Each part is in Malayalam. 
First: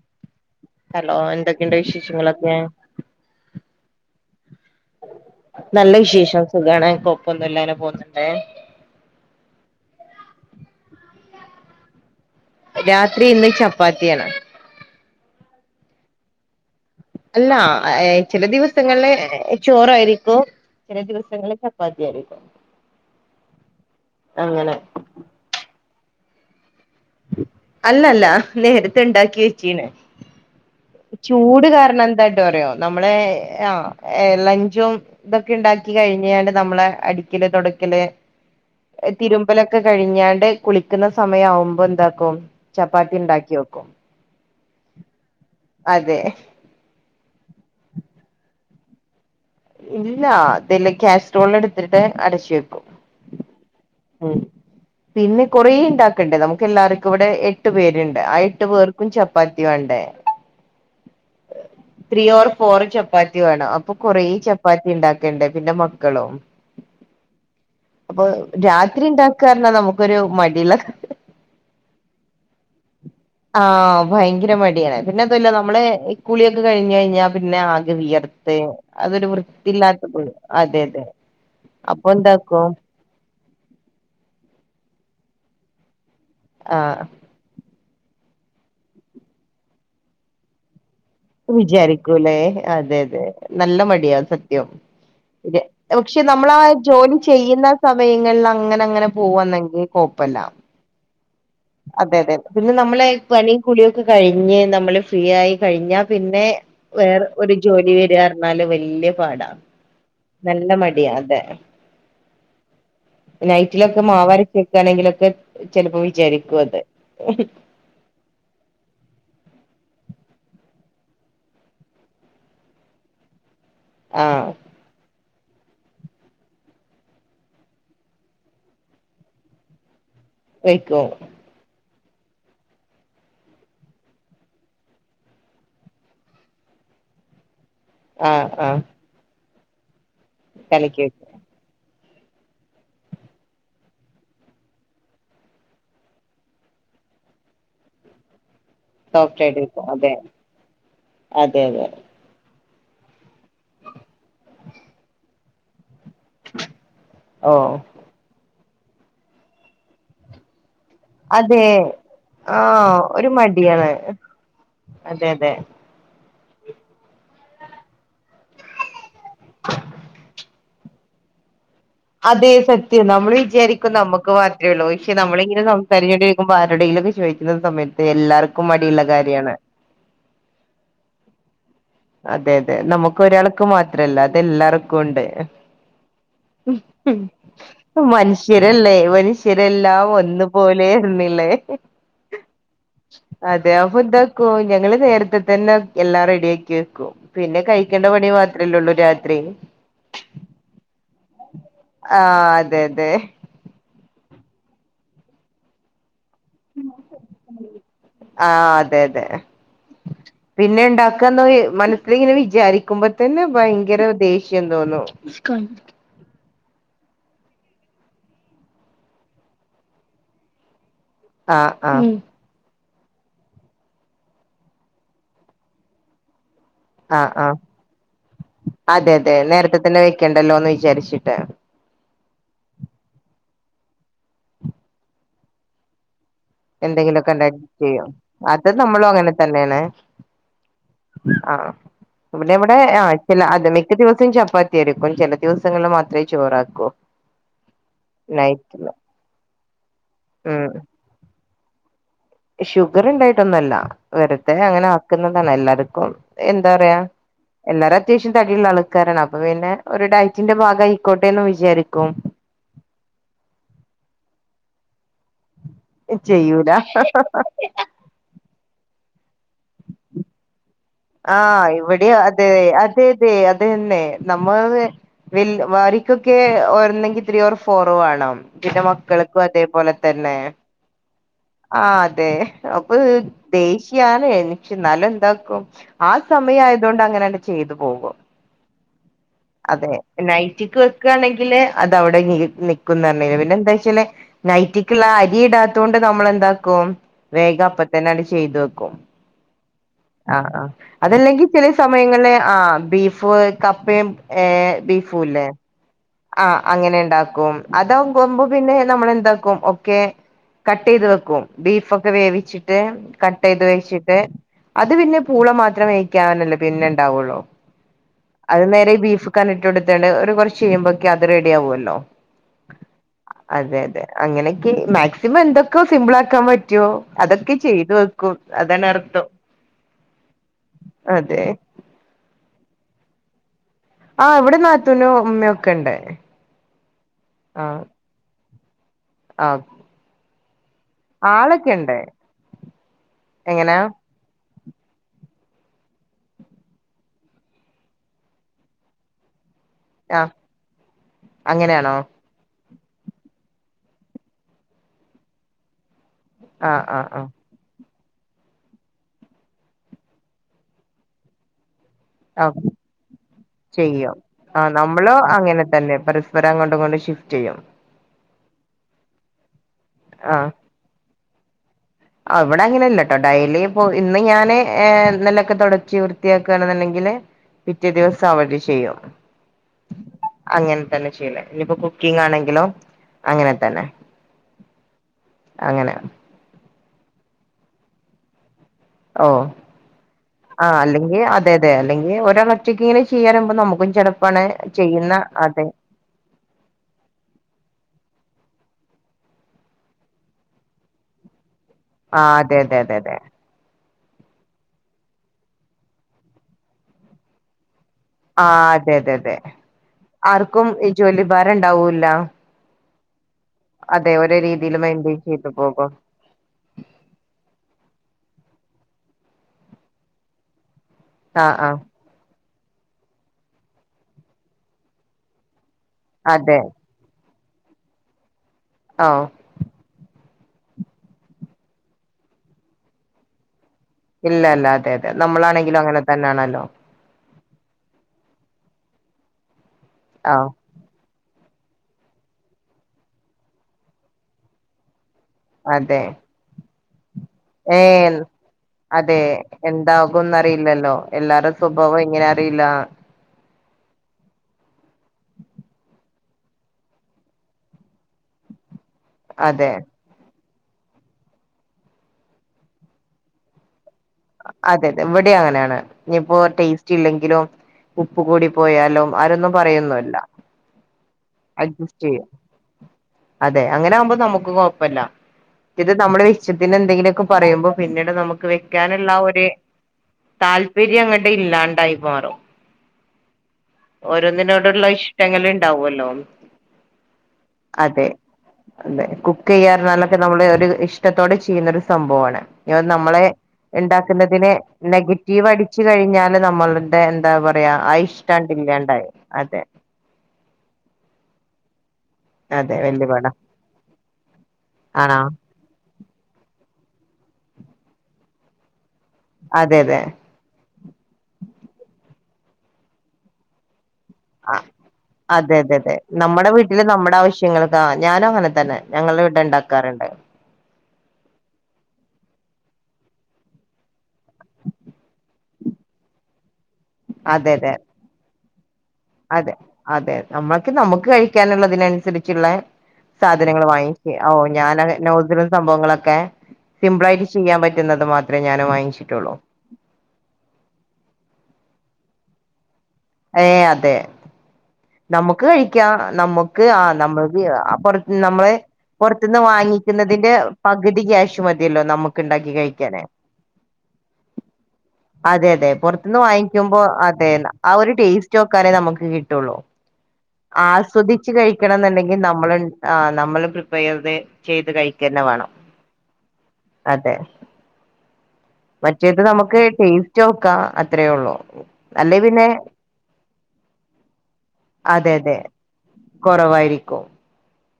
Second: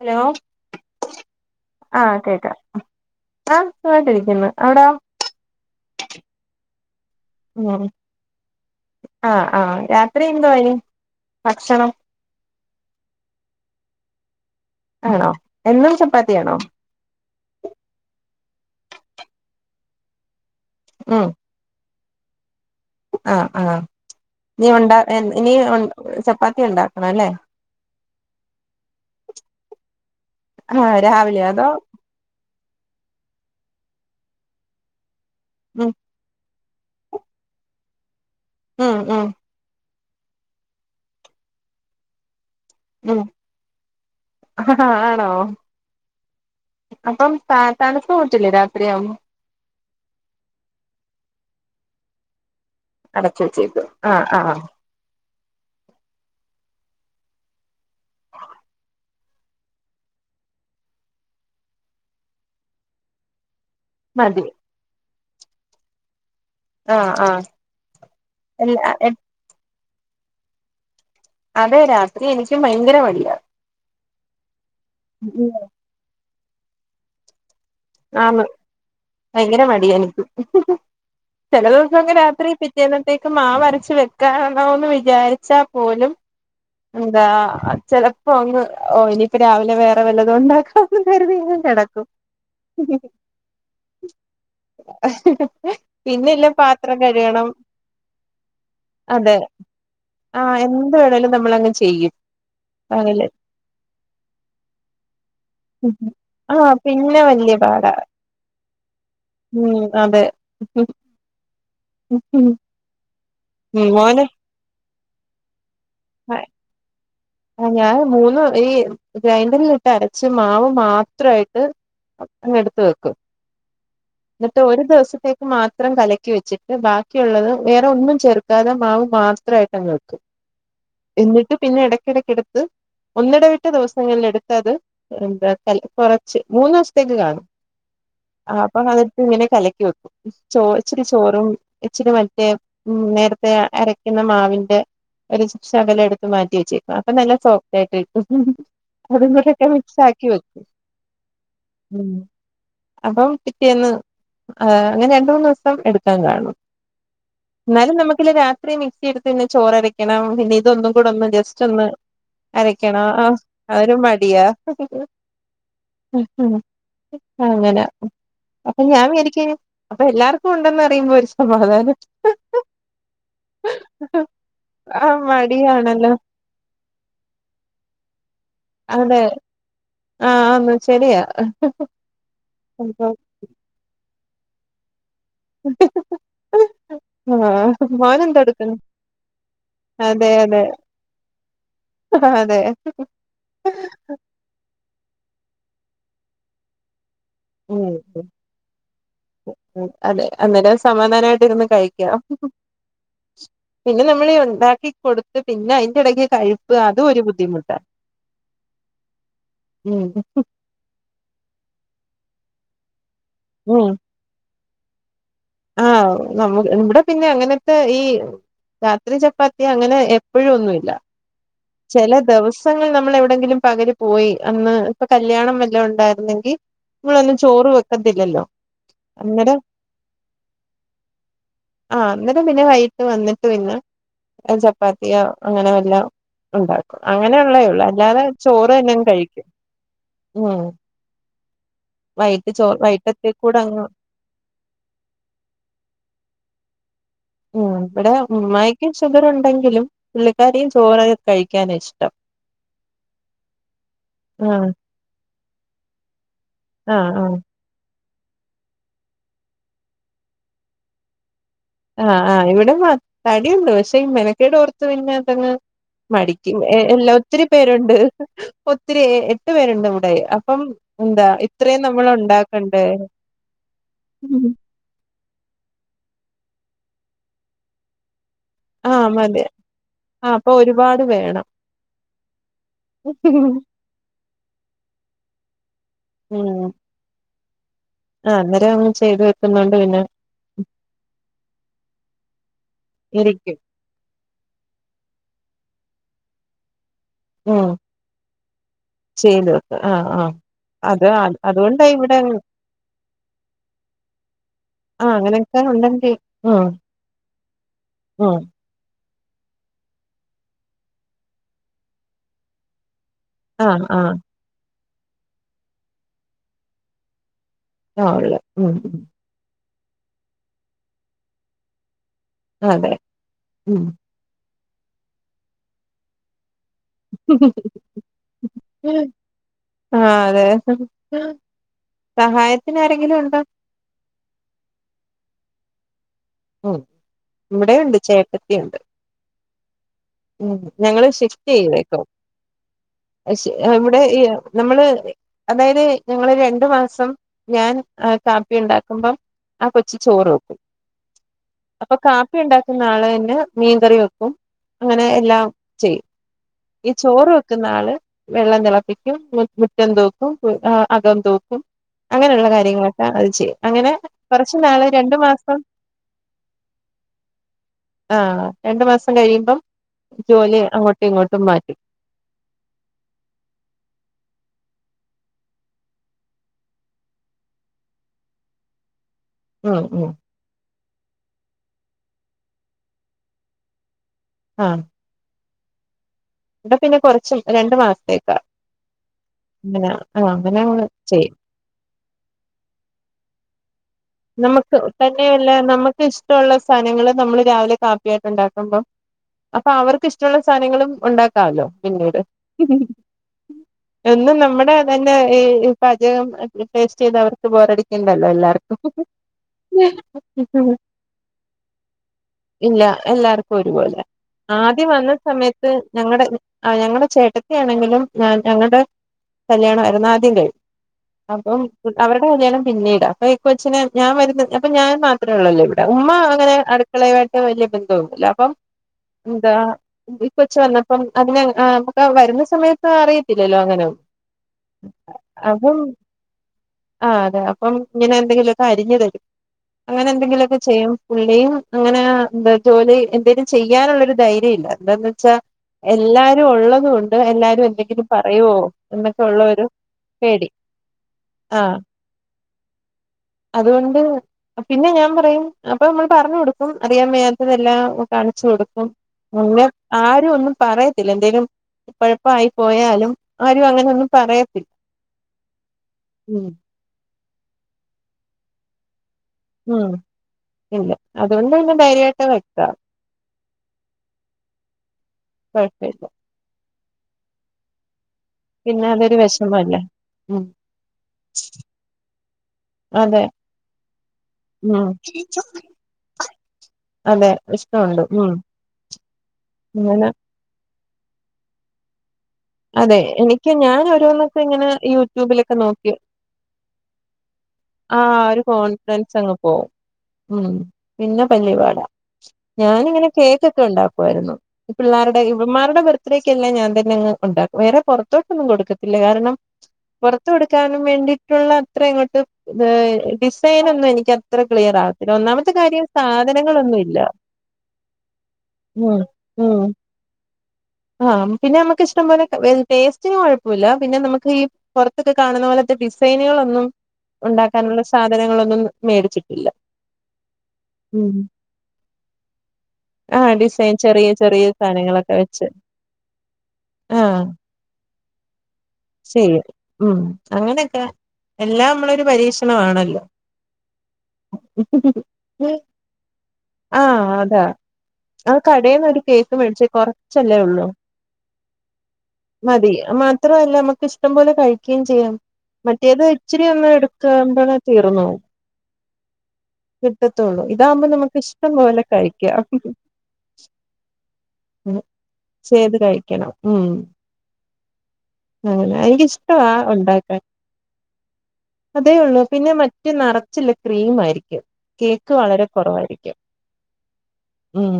ഹലോ ഹലോ എന്തൊക്കെയുണ്ട് ആ വിശേഷങ്ങളൊക്കെ കേക്കാം ആ [unintelligible] ഇന്ന് അവ്ടൊ നല്ല വിശേഷം സുഖാണ് കൊഴപ്പൊന്നുല്ലാ അങ്ങനെ പോന്നുണ്ടേ ആ ആ രാത്രി എന്തുവായ്നിം ഭക്ഷണം രാത്രി ഇന്ന് ചപ്പാത്തിയാണ് ആണോ എന്നും ചപ്പാത്തിയാണോ അല്ല ഏ ചെല ദിവസങ്ങളിൽ ചോറായിരിക്കും ചേല ദിവസങ്ങളിൽ ചപ്പ പതി അയിരിക്കും ആ ആ നീ ഉണ്ട എൻ ഇനീ ഉണ് ചപ്പാത്തി ഉണ്ടാ അല്ലല്ല നേരത്തെ ണ്ടാക്കി വെച്ചീന് ആഹ് രാവിലെയോ ചൂട് അതോ കാരണം എന്താട്ടാറിയോ നമ്മളെ ആ എ ലഞ്ചും ഇതൊക്കെ ഉം ണ്ടാക്കി കഴിഞ്ഞാണ് നമ്മളെ അടിക്കല് തൊടക്കല് ഉം എ ഉം തിരും മ്പലൊക്കെ കഴിഞ്ഞാണ്ട് കുളിക്കുന്ന സമയാവുമ്പോ എന്താക്കും ചപ്പാത്തി ഉണ്ടാക്കി വെക്കും അം ഹ ഹാ ആണോ അതെ അപ്പം ത തണുപ്പ് മുറ്റ്ല്ലേ രാത്രിയാകുമ്പോ ഇല്ല ഇതില് കാസ്ട്രോൾ ട്ത്ത്ട്ട് അടച്ചു വെക്കും അടച്ചു വെച്ചേക്കും ആഹ് മ് ആഹ് പിന്നെ കൊറേ ണ്ടാക്കണ്ടേ നമക്ക് എല്ലാവർക്കും വ്ടെ എട്ടു പേരുണ്ട് ആ എട്ടു പേർ ക്കും ചപ്പാത്തി വേണ്ടേ [inaudible] ത്രീ ഓർ ഫോർ ചപ്പാത്തി വേണം അ പ്പൊ കൊറേ മതി ചപ്പാത്തി ണ്ടാക്കണ്ടേ പിന്നെ മക്കളും ആ ആ അപ്പൊ രാത്രി ഉണ്ടാക്കാ പറഞ്ഞാ നമുക്കൊരു മടിള്ള അതെ രാത്രി എനിക്കും ഭയങ്കര മടിയാ ആഹ് ഭയങ്കര മടിയാണ്. പിന്നെ അതുവല്ല നമ്മള് കുളിയൊക്കെ കഴിഞ്ഞ് കഴിഞ്ഞാ പിന്നെ ആ കെ ആന്ന് വിയർത്ത് അതൊരു വൃത്തിയില്ലാത്ത പോലെ. അതെ അതെ ചെല അപ്പൊ ദിവസങ് രാത്രി എന്താക്കും പിറ്റേന്നത്തേക്ക് മാവ് അരച്ചു വെക്കണോന്ന് വിചാരിച്ചാൽ പോലും ആഹ് എന്താ ചിലപ്പോ അങ്ങ് ഓ ഇനിയിപ്പ രാവിലെ വേറെ വല്ലതും ഉണ്ടാക്കാം വിചാരിക്കൂല്ലേ. അതെ അതെ. നല്ല മടിയാ സത്യം. പക്ഷെ പിന്നെല്ല നമ്മളാ പാത്രം ജോലി കഴുകണം ചെയ്യുന്ന സമയങ്ങളിൽ അങ്ങനെ അങ്ങനെ അതെ പോവുന്നെങ്കിൽ കൊഴപ്പല്ല. ആഹ് എന്ത് വേണേലും നമ്മളങ്ങ് ചെയ്യും അതെ അതെ. പിന്നെ നമ്മള് പകല് പണിയും കുളിയൊക്കെ കഴിഞ്ഞ് നമ്മള് ഫ്രീയായി കഴിഞ്ഞാ പിന്നെ ആഹ് പിന്നെ വേറെ വല്യ ഒരു ജോലി പാടാ വരാ പറഞ്ഞാല് വല്യ പാടാ. ഉം അതെ നല്ല മടി യാ അതെ. ഉം നൈറ്റിലൊക്കെ മോന് മാവരച്ചു വക്കയാണെങ്കിലൊക്കെ ചിലപ്പോ വിചാരിക്കും അത്. ആഹ് ഞാൻ മൂന്ന് ഈ ഗ്രൈൻഡറിലിട്ട് അരച്ച് മാവ് മാത്രമായിട്ട് അങ്ങെടുത്ത് വക്കും. ആഹ് എന്നിട്ട് ഒരു ദിവസത്തേ ക്ക് മാത്രം കലക്കി വെച്ചിട്ട് ബാക്കിയുള്ളത് വേറെ ഒന്നും ചേർക്കാതെ മാവ് മാത്രമായിട്ടങ്ങ് വെക്കും. വെയ്ക്കും. എന്നിട്ട് പിന്നെ ഇടയ്ക്കിടക്കെടുത്ത് ഒന്നിടവിട്ട ദിവസങ്ങളില് എടുത്ത് അത് എന്താ ക്കൽ കൊറച്ച് മൂന്ന് ദിവസത്തേക്ക് കാണും ആഹ് അപ്പൊ കാലത്ത് ഇങ്ങനെ കലക്കി വെക്കും. ചോ കലക്കി ഇച്ചിരി വെക്കും ചോറും ഇച്ചിരി മറ്റേ ഉം നേരത്തെ അരയ്ക്കുന്ന മാവിന്റെ ഒരു ശകലം എടുത്ത് മാറ്റി വെച്ചേക്കാ അപ്പൊ നല്ല സോഫ്റ്റ് ആയിട്ട് കിട്ടും. അതും സോഫ്റ്റ് കൂടെ ആയിട്ട് ഒക്കെ വെക്കും മിക്സ് അതെ ആക്കി വയ്ക്കും. അതെ അതെ ഉം അപ്പം പിറ്റേന്ന് ഏഹ് അങ്ങനെ രണ്ടു മൂന്ന് ദിവസം എടു ക്കാൻ കാണും. ഓ എന്നാലും നമുക്കില്ലെ രാത്രി മിക്സി എടുത്ത് പിന്നെ ചോറരയ്ക്കണം. പിന്നെ ഇതൊന്നും കൂടെ ഒന്ന് ജസ് അതെ റ്റൊന്ന് ആഹ് അരക്കണം. ഒരു ആഹ് മടിയാണ് അതൊരു മടിയാ. അതെ അതെ അങ്ങനെ അപ്പൊ ഞാൻ വിചാരിക്കാണ് അപ്പൊ എല്ലാവർക്കും ഉണ്ടെന്ന് അറിയുമ്പോ ഒരു സമാധാനം. അതെ സത്യം. നമ്മള് വിചാരിക്കും നമുക്ക് മാത്രേ ഉള്ളൂ. പക്ഷെ ആഹ് നമ്മളിങ്ങനെ മടിയാണല്ലോ സംസാരിക്കു മുൻപ് ആരോടെങ്കിലൊക്കെ ചോദിക്കുന്ന സമയത്ത് എല്ലാവർക്കും മടിയുള്ള അതെ കാര്യമാണ്. ആഹ് ആഹ് ന് ശരിയാ. അതെ അതെ അപ്പം നമുക്ക് ഒരാൾക്ക് മാത്രല്ല. അതെല്ലാർക്കും ഉണ്ട്. ഹ് ഹും ആഹ് മോനെന്തെടുക്കുന്നു മനുഷ്യരല്ലേ മനുഷ്യരെല്ലാം അതെ ഒന്നു അതെ പോലെ എന്നില്ലേ. അതെ ഹ് ഹും അതെ അപ്പൊ ഇതാക്കും ഞങ്ങള് നേരത്തെ തന്നെ എല്ലാം റെഡി ആക്കി വെക്കും പിന്നെ ഉം കഴിക്കണ്ട ഉം പണി മാത്രല്ലേള്ളൂ രാത്രി അതെ അന്നേരം സമാധാനമായിട്ട് ഇരുന്ന് കഴിക്കാം ആ അതെ അതെ പിന്നെ നമ്മളി ഒണ്ടാക്കി കൊടുത്ത് പിന്നെ അതിന്റെ ഇടയ്ക്ക് കഴി അത് ഒരു ബുദ്ധിമുട്ടാണ് ആ അതെ അതെ ഉം പിന്നെ ഉണ്ടാക്കാന്ന് മനസ്സിൽ ഇങ്ങനെ വിചാരിക്കുമ്പോ തന്നെ ഉം ഭയങ്കര ദേഷ്യ ഷ്യം തോന്നുന്നും ആഹ് നമ്മ ഇവടേ പിന്നെ അങ്ങനത്തെ ഈ രാത്രി ചപ്പാത്തി. അങ്ങനെ എപ്പോഴൊന്നുല്ല. ആഹ് ആഹ് ചില ദിവ സങ്ങളിൽ നമ്മൾ എവിടെയെങ്കിലും പകല് പോയി. അന്ന് ഇപ്പ കല്യാണം വെല്ലോം ണ്ടായിരുന്നെങ്കി. ആഹ് നമ്മളൊന്നും ആഹ് ചോറ് വെക്കത്തില്ലല്ലോ. അന്നേരം പിന്നേ വെക്കണ്ടല്ലോ ന്ന് വിചാരിച്ചിട്ട്. ആഹ് അന്നരം പിന്നെ വൈകിട്ട് വന്നിട്ട് പിന്നെ ചപ്പാത്തിയോ അങ്ങനെ വല്ലോം ഉണ്ടാക്കും. എന്തെങ്കിലുമൊക്കെ അങ്ങനെ ഉണ്ടാക്കി ള്ളേള്ളൂ. ചെയ്യും അല്ലാതെ അത് ചോറ് തന്നെ നമ്മളും അങ്ങനെ കഴിക്കും. തന്നെയാണ് ഉം ആഹ്. വൈകിട്ട് നമ്മടെ ചോ ഇവിടെ ആഴ്‌ചല് വൈകിട്ടത്തേക്കൂടെ അത് അങ്ങ് മിക്ക ദിവസം ചപ്പാ ത്യാരിക്കും. ചില ദിവസങ്ങളിൽ മാത്രമേ ചോറാക്കൂ. ഉം ഇവിടെ ഉമ്മായിക്കും നൈറ്റില് ഷുഗർ ഉണ്ടെങ്കിലും ഉം പുള്ളിക്കാരിയും ചോറ കഴിക്കാനിഷ്ടം. ഷുഗർ ണ്ടായിട്ടൊന്നല്ല. വെറുതെ ആഹ് അങ്ങനെ കുന്നതാണ്. എല്ലാര്ക്കും എന്താ പറയാ ആഹ് ആഹ് എല്ലാരും അത്യാവശ്യം തടിയുള്ള ആൾക്കാരാണ്. അപ്പൊ പിന്നെ ഒരു ഡയറ്റിന്റെ ഭാഗായിക്കോട്ടെ ന്ന് വിചാരി ആഹ് ആഹ് ഇവിടെ മ തടിയുണ്ട്. പക്ഷെ ഈ മേനക്കേട് ഓർത്ത് പിന്നെ അതങ്ങ് മടിക്കും. എ ചെയ്യൂല എല്ലാ ഒത്തിരി പേരുണ്ട്. ഒത്തിരി എട്ട് പേരുണ്ട് വിടെ. അപ്പം എന്താ ആഹ് ഇത്രയും നമ്മൾ ഇവിടെ അതെ ഉണ്ടാക്കണ്ടേ അതെ തെ അതെന്നെ നമ്മ വെ വെൽ വാരിക്കൊക്കെ ഓരുന്നെങ്കി ത്രീ ഓർ ഫോർ വേണം. പിന്നെ ആഹ് മതി മക്കൾക്കും അതേപോലെ ആഹ് തന്നെ. അപ്പൊ ഒരുപാട് വേണം. ആഹ് തെ അപ്പൊ ദേഷ്യാണ് എനിക്ക്. ന്നാലും എന്താക്കും. ആഹ് ഉം സമയായതുകൊണ്ട് അങ്ങനെങ്ങട് ചെയ്തു പോകും. ആഹ് അന്നെരം ചെയ്ത് വെക്കുന്നോണ്ട് അതെ പിന്നെ നൈറ്റിക്ക് വെക്കാണെങ്കില് അതവിടെ നിക്കന്ന് പറഞ് പിന്നെ ഇരിക്കും എന്താ വെച്ചെല് നൈറ്റിക്ക്ള്ള അരി ഇടാതൊണ്ട് നമ്മളെന്താക്കും വേഗം ഉം അപ്പ തന്നെ അങ്ങട് ചെയ്തു വെക്കും. ആഹ് അഹ് അത് അതല്ലെങ്കി ചില അതുകൊണ്ടാ ഇവിടെ സമയങ്ങളില് ആഹ് ബീഫ് കപ്പേം ഏഹ് ആഹ് ബീഫുംല്ലേ അങ്ങനെയൊക്കെ ഉണ്ടെങ്കിൽ ആഹ് ഉം അങ്ങനെ ണ്ടാക്കും. അതാവ് ഉം പോ പിന്നെ നമ്മളെന്താക്കും ഒക്കെ കട്ടയ്ത് വെക്കും. ബീഫ ക്കെ വേവിച്ചിട്ട് കട്ട് ആഹ് ആഹ് ട്ടയ്തുവെച്ചിട്ട് അത് പിന്നെ പൂള മാത്രം വേവിക്കാവാനല്ലോ പിന്നെ ണ്ടാവുള്ളു. ആ ഉള്ളു അഹ് ഉം നേരെ ഉം. ബീഫ്ക്കാണ്ട് ട്ട് കൊടുത്തേണ്ട് ഒരു കുറച്ച് കയ്യുമ്പോക് അത് റെഡിയാവുമല്ലോ. അതെ ഉം അതെ തെ അങ്ങനെക്കെ മാക്സിമം എന്തൊക്കെ സിമ്പിൾ ആക്കാൻ പ റ്റോ അതൊക്കെ ചെയ്തു വെക്കും. അതന്നർത്ഥം. ആഹ് അതെ സഹായത്തിന് ആരെങ്കിലും ണ്ടോ. ആഹ് വിടെ നാതൂനും മ്മക്കെ ണ്ട്. ഉം ഇവിടെ ഉണ്ട് ചേട്ടത്തി ഉണ്ട്. ആഹ് ഉം ഞങ്ങള് ഷിഫ്റ്റ് ആളൊക്കെ ചെയ്യേണ്ട്. ഉണ്ട് പ്പോ ക്ഷേ എങ്ങനാ ഇവിടെ ഇ നമ്മള് അതായത് ഞങ്ങള് രണ്ട് മാസം ഞാൻ കാപ്പി ണ്ടാക്കുമ്പം ആ കൊച്ച് ചോറ് ആഹ് വെക്കും. അപ്പൊ അങ്ങനെയാണോ കാപ്പി ണ്ടാക്കുന്ന ആള് തന്നെ മീൻകറി വെക്കും. അങ്ങനെ എല്ലാം ചെയ്യും. ആഹ് ഈ ആഹ് ആഹ് ചോറ് ക്കുന്ന ആള് വെള്ളം തിളപ്പിക്കും. മുറ്റം തൂക്കും. അകം തൂക്കും. അങ്ങനെള്ള ഓഹ് കാര്യങ്ങളൊക്കെ അത് ചെയ്യും. അങ്ങനെ കൊറച്ച് നാള് രണ്ടു മാസം. ഇവരെ അങ്ങോട്ടുംങ്ങോട്ടും ഷിഫ്റ്റ് യ്യും. ആഹ് രണ്ടു മാസം കഴിയുമ്പം ആഹ് ജോലി അങ്ങോട്ടും ഇങ്ങോട്ടും മാറ്റും. ആഹ് വിടെ അങ്ങനെ ല്ലാട്ടോ. ഡൈലി പ്പോ ഇന്ന് ഞാന് ന്നല്ലൊക്കെ തുടച്ച് വൃത്തിയാക്കുകയാണെന്നുണ്ടെങ്കില് പിറ്റേ ദിവസം അവടെ ചെയ്യും ഉ ഉ അങ്ങനെ തന്നെ ചെയ്യലേ ഇനിയിപ്പോ കുക്കിംഗ് ആണെങ്കിലോ അങ്ങനെ തന്നെ ആം അങ്ങനെ ഇവടെ പിന്നെ കൊറച്ചും രണ്ട മാസത്തേക്കാ ഓഹ് അങ്ങനെ ആ അങ്ങനെയ ചെയ്യും അതെതെ അല്ലെങ്കിൽ ഒരാള് ഒറ്റക്കി ങ്ങനെ ചെയ്യാനുമോ നമുക്കും ചെല നമുക്ക് തന്നെയല്ല നമുക്ക് ഇഷ്ടമുള്ള സാധനങ്ങള്ൾ നമ്മള് രാവിലെ കാപ്പിയായിട്ട് ഉണ്ടാക്കുമ്പോം അപ്പൊ അവർക്ക് ഇഷ്ടമുള്ള സാധനങ്ങളും ഉണ്ടാക്കാല്ലോ പിന്നീട് ആ അതെ അതെ അതെ അതെ എന്നും നമ്മുടെ തന്നെ ഈ പാചകം ടെസ്റ്റ് ചെയ്ത് അവർക്ക് ബോറടിക്കേണ്ടല്ലോ ആ എല്ലാവർക്കും അതെ അതെ അതെ ആർക്കും ഈ ജോലി ഭാരം ഉണ്ടാവൂല്ല ഇല്ല എല്ലാർക്കും ഒരുപോലെ അതെ ഒരേ രീതിയിൽ ആദ്യം വന്ന മെയിന്റെയിൻ ചെയ്തു സമയത്ത് പോകും ഞ ഞങ്ങളുടെ ചേട്ടത്തി ആണെങ്കിലും ഞങ്ങടെ കല്യാണംമായിരുന്നു ആദ്യം കഴിയും ആ അപ്പം ആ അവരുടെ കല്യാണം പിന്നീട് അപ്പൊ കൊച്ചന് ഞാൻ വരുന്ന അപ്പൊ ഞാൻ മാത്രേ ഉള്ളല്ലോള്ളൂ ഉമ്മ അങ്ങനെ അതെ അടുക്കളയുമായിട്ട് വലിയ ബന്ധന്നല്ല അപ്പം ആഹ് എന്താ ഇ കൊ കൊച്ച് വന്നപ്പം അതിന നമുക്ക് വരുന്ന സമയത്ത് അറിയത്തില്ലല്ലോ അങ്ങനെയൊന്നും ഇല്ല ഇല്ല അതെ അതെ നമ്മളാണെങ്കിലും അങ്ങനെ തന്നൊണല്ലോ ആഹ് അതെ അപ്പം ഇങ്ങനെ എന്തെങ്കിലുമൊക്കെ അരിഞ്ഞു തരും അങ്ങനെ ആ എന്തെങ്കിലുംക്കെ ചെയ്യും പുള്ളീം അങ്ങനെ എന്താ ജോലി എന്തേലും ചെയ്യാനുള്ളരു ധൈര്യമില്ല എന്താന്ന് വെച്ചാ അതെ എല്ലാരും ഉള്ളതും ഉണ്ട് എല്ലാരും ഏ എന്തെങ്കിലും പറയുവോ അതെ എന്നൊക്കെ ഉള്ള ഒരു എന്താകുംന്ന പേടി അറിയില്ലല്ലോ എല്ലാരും ആഹ് സ്വഭാവമല്ലേ എങ്ങനെ അറിയില്ല അതുകൊണ്ട് പിന്നെ ഞാൻ പറയും അപ്പൊ നമ്മൾ പറഞ്ഞു കൊടുക്കും അറിയാൻ വേയാത്തതെല്ലാം കാണിച്ചു കൊടുക്കും അങ്ങ അതെ ആര ഒന്നും പറയത്തില്ല എന്തെങ്കലും കുഴപ്പായി പോയാലും ആരും അങ്ങനെന്നും അതെ അതെ ഇവിടെ അങ്ങനെയാണ് ഇനിയിപ്പോ ഉം ടേസ്റ്റ് റ്റില്ലെങ്കിലോ ഉപ്പ് കൂടി പോയാലോ ആരൊന്നും ഉ പറയൊന്നുല്ല ഇല്ല അതുകൊണ്ട് തന്നെ അഡ്ജസ്റ്റ് ധൈര്യമായിട്ട് ചെയ്യും വെക്ക അതെ അങ്ങനെ ആകുമ്പോൾ നമുക്ക് കുഴപ്പമില്ല ഇത് കുഴപ്പമില്ല നമ്മുടെ അത്തിന് എന്തങ്കിലുമൊക്കെ പറയുമ്പോ പിന്നീട് നമുക്ക് പിന്നെ വെക്കാനുള്ള അതൊരു ഒരു വിഷമല്ലേ ഉം താല്പര്യം അങ്ങട്ട ഇല്ലാണ്ടായി മാറും അതെ ഉം ഓരോന്നിനോടുള്ള ഇഷ്ടങ്ങള് ഉണ്ടാവുമല്ലോ [inaudible] അതെ ഇഷ്ടമുണ്ട് അതെ ഉം അതെ കുക്ക് അങ്ങനെ ചെയ്യാറാലൊക്കെ നമ്മള് ഒരു ഇഷ്ടത്തോടെ ചെയ്യുന്നൊ ഒരു സംഭവമാണ് അതെ നമ്മളെ എനിക്ക് ഞാൻ ഓരോന്നൊക്കെ ഉണ്ടാക്കുന്നതിന് ഇങ്ങനെ നെഗറ്റീവ് യൂട്യൂബിലൊക്കെ അടിച്ചു നോക്കി കഴിഞ്ഞാല് നമ്മൾ എന്താ പറയാ അ ആ ഒരു ഇഷ്ടണ്ടില്ലാണ്ടായി കോൺഫിഡൻസ് അങ്ങ് അതെ പോവും ഉം പിന്നെ പല്ലിപാടാ അതെ വല്യ ഞാനിങ്ങനെ പടാ കേക്കൊക്കെ ഉണ്ടാക്കുവായിരുന്നു ആണോ പിള്ളേരുടെ ഇമാരുടെ ബെർ ത്തഡേക്ക് ഞാൻ തന്നെങ്ങ് ഉണ്ടക്കും വേറെ പുറത്തോട്ടൊന്നും കൊടുക്കത്തില്ല കാരണം അതെ അതെ പൊർ ർത്ത്കൊടുക്കാനും വേണ്ടിയിട്ടുള്ള അത്ര അങ്ങോട്ട് ഡിസൈന് ഒന്നും എനിക്ക് ആ ക്ലിയർ ആവത്തില്ല ഒന്നാമത്തെ അതെ അതെ കാര്യം അതെ നമ്മടെ സാധനങ്ങളൊന്നും വീട്ടില് ഇല്ല നമ്മടെ ആവശ്യങ്ങൾക്ക ഞാനും അങ്ങനെ തന്നെ ഞങ്ങൾടെ വീട്ടില്ണ്ടാക്കാറ്ണ്ട്. ആ പിന്നെ നമക്ക് ഇഷ്ടംപോലെ ടേസ്റ്റിന് കൊഴപോല്ല പിന്നെ നമുക്ക് ഈ പൊർത്ത്ന്നൊക്കെ കാണുന്ന പോലത്തെ ഡിസൈനുകളൊന്നും അതെ അതെ ഉണ്ടാക്കാനുള്ള സാധനങ്ങളൊന്നും മേടിച്ചിട്ടില്ല അതെ അതെ നമ്മക്ക് നമുക്ക് ഉം കഴിക്കാനുള്ളതിനനുസരിച്ച്ള്ളെ ആഹ് സാധനങ്ങള് ഡിസൈൻ ചെറിയ വാങ്ങിക്കി ഓ ചെറിയ ഞാന് സാധനങ്ങളൊക്കെ നോൽദും വെച്ച് സംഭവങ്ങളൊക്കെ ആഹ് സിമ്പിളായിട്ട് ചെയ്യാൻ പറ്റുന്നത് മാത്രേ ഞാന് വാങ്ങിച്ചിട്ടൊള്ളൂ. ചെയ്യും ഉം അങ്ങനൊക്കെ എല്ലാം നമ്മളൊരു പരീക്ഷണമാേണല്ലോ. ഏ അതെ. നമ്മുക്ക് കഴിക്ക്യാം നമ്മുക്ക് ആ ആഹ് അതാ നമ്മക്യാ പൊർത്ത് ആ നമ്മളെ കടേന്ന് ഒരു കേക്ക് പൊർത്ത്ന്ന് മേടിച്ച് വാങ്ങി തിന്നതിന്റെ കൊറച്ചല്ലേ ഉള്ളൂ പ കുതി കാശ് മതിയല്ലോ നമുക്ക് ഇണ്ടാക്കി മതി കഴിക്കാനെ. മാത്രമല്ല നമുക്ക് ഇഷ്ടം പോലെ കഴിക്കുകയും ചെയ്യാം അതെ അതെ മറ്റേത് പൊർത്ത്ന്ന് ഇച്ചിരി ഒന്ന് വാങ്ങിക്കുമ്പോ അതെ എടുക്കുമ്പോഴേ ആ ഒര് ടേസ്റ്റോക്കാരം നമുക്ക് കിട്ടൊള്ളൂ. കിട്ടത്തൊള്ളൂ. ആസ്വദിച്ച് കഴിക്കണംന്ന്ണ്ടെങ്കി നമ്മള് ആ നമ്മള് പ്രിപ്പയറെയ്തത് ചെയ്ത് കഴിക്കന്നെ വേണം ചെയ്ത് കഴിക്കണം ഉം അതെ. അങ്ങനെ മറ്റേത് എനിക്കിഷ്ടവാ നമുക്ക് ഉണ്ടാക്കാൻ ടേസ്റ്റോക്കാ അത്രേള്ളു അല്ലേ പിന്നെ തീനർച്ച്ളെള ക്രീം ആയിരിക്കും കേക്ക് അതെ അതെ വളരെ കൊറവായിരിക്കും. കുറവായിരിക്കും ഉം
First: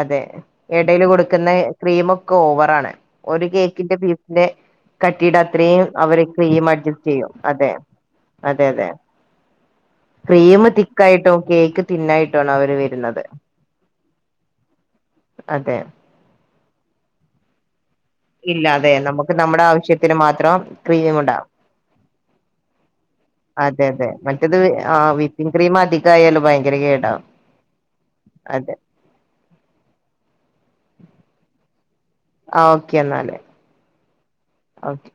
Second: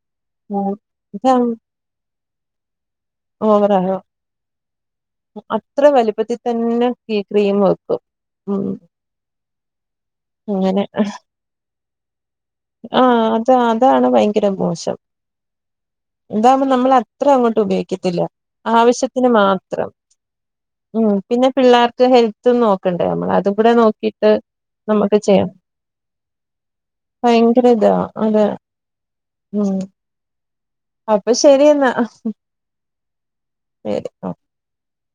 അതെ എടേല് ഇതാ കൊട്ക്ക്ന്ന ക്രീമൊക്കെ ഓവറാണ്. ഒര് ഓവറാണ് കേക്കിന്റെ ബീസ്ന്ന് കട്ടിടെഅത്രം അത്ര അവര് വലിപ്പത്തിൽ ക്രീം തന്നെ ഈ അഡ്ജസ്റ്റെയ്യും ക്രീം അതെ വെക്കും ഉം അതെ അതെ. ക്രീം അങ്ങനെ തിക്കായിട്ടും കേക്ക് തിന്നായിട്ടും അവര് വരുന്നത്. താ അതാണ് ഭയങ്കര മോശം. അതെ. ഇതാവുമ്പോ നമ്മള അത്ര അങ്ങോട്ട് ഉപയോഗിക്കത്തില്ല. ഇല്ല അതെ ആവശ്യത്തിന് നമുക്ക് നമ്മുടെ മാത്രം ആവശ്യത്തിന് മാത്രം ഉം ക്രീം ഉണ്ടാവും പിന്നെ പിള്ളേർക്ക് ഹെൽ ത്ത് നോക്കണ്ടേ നമ്മളെ അത് കൂടെ അതെ അതെ നോക്കിട്ട് മറ്റത് ആ നമക്ക് ചെയ്യാം വിപ്പിംഗ് ക്രീം അധികയാല് ഭയങ്കര കേടാവും ഭയങ്കരതാ. അതെ ഉംഅപ്പൊ ശരിന്നാ. ആ ഓക്കെന്നാല്. ശരി ഒ ഓക്കെ.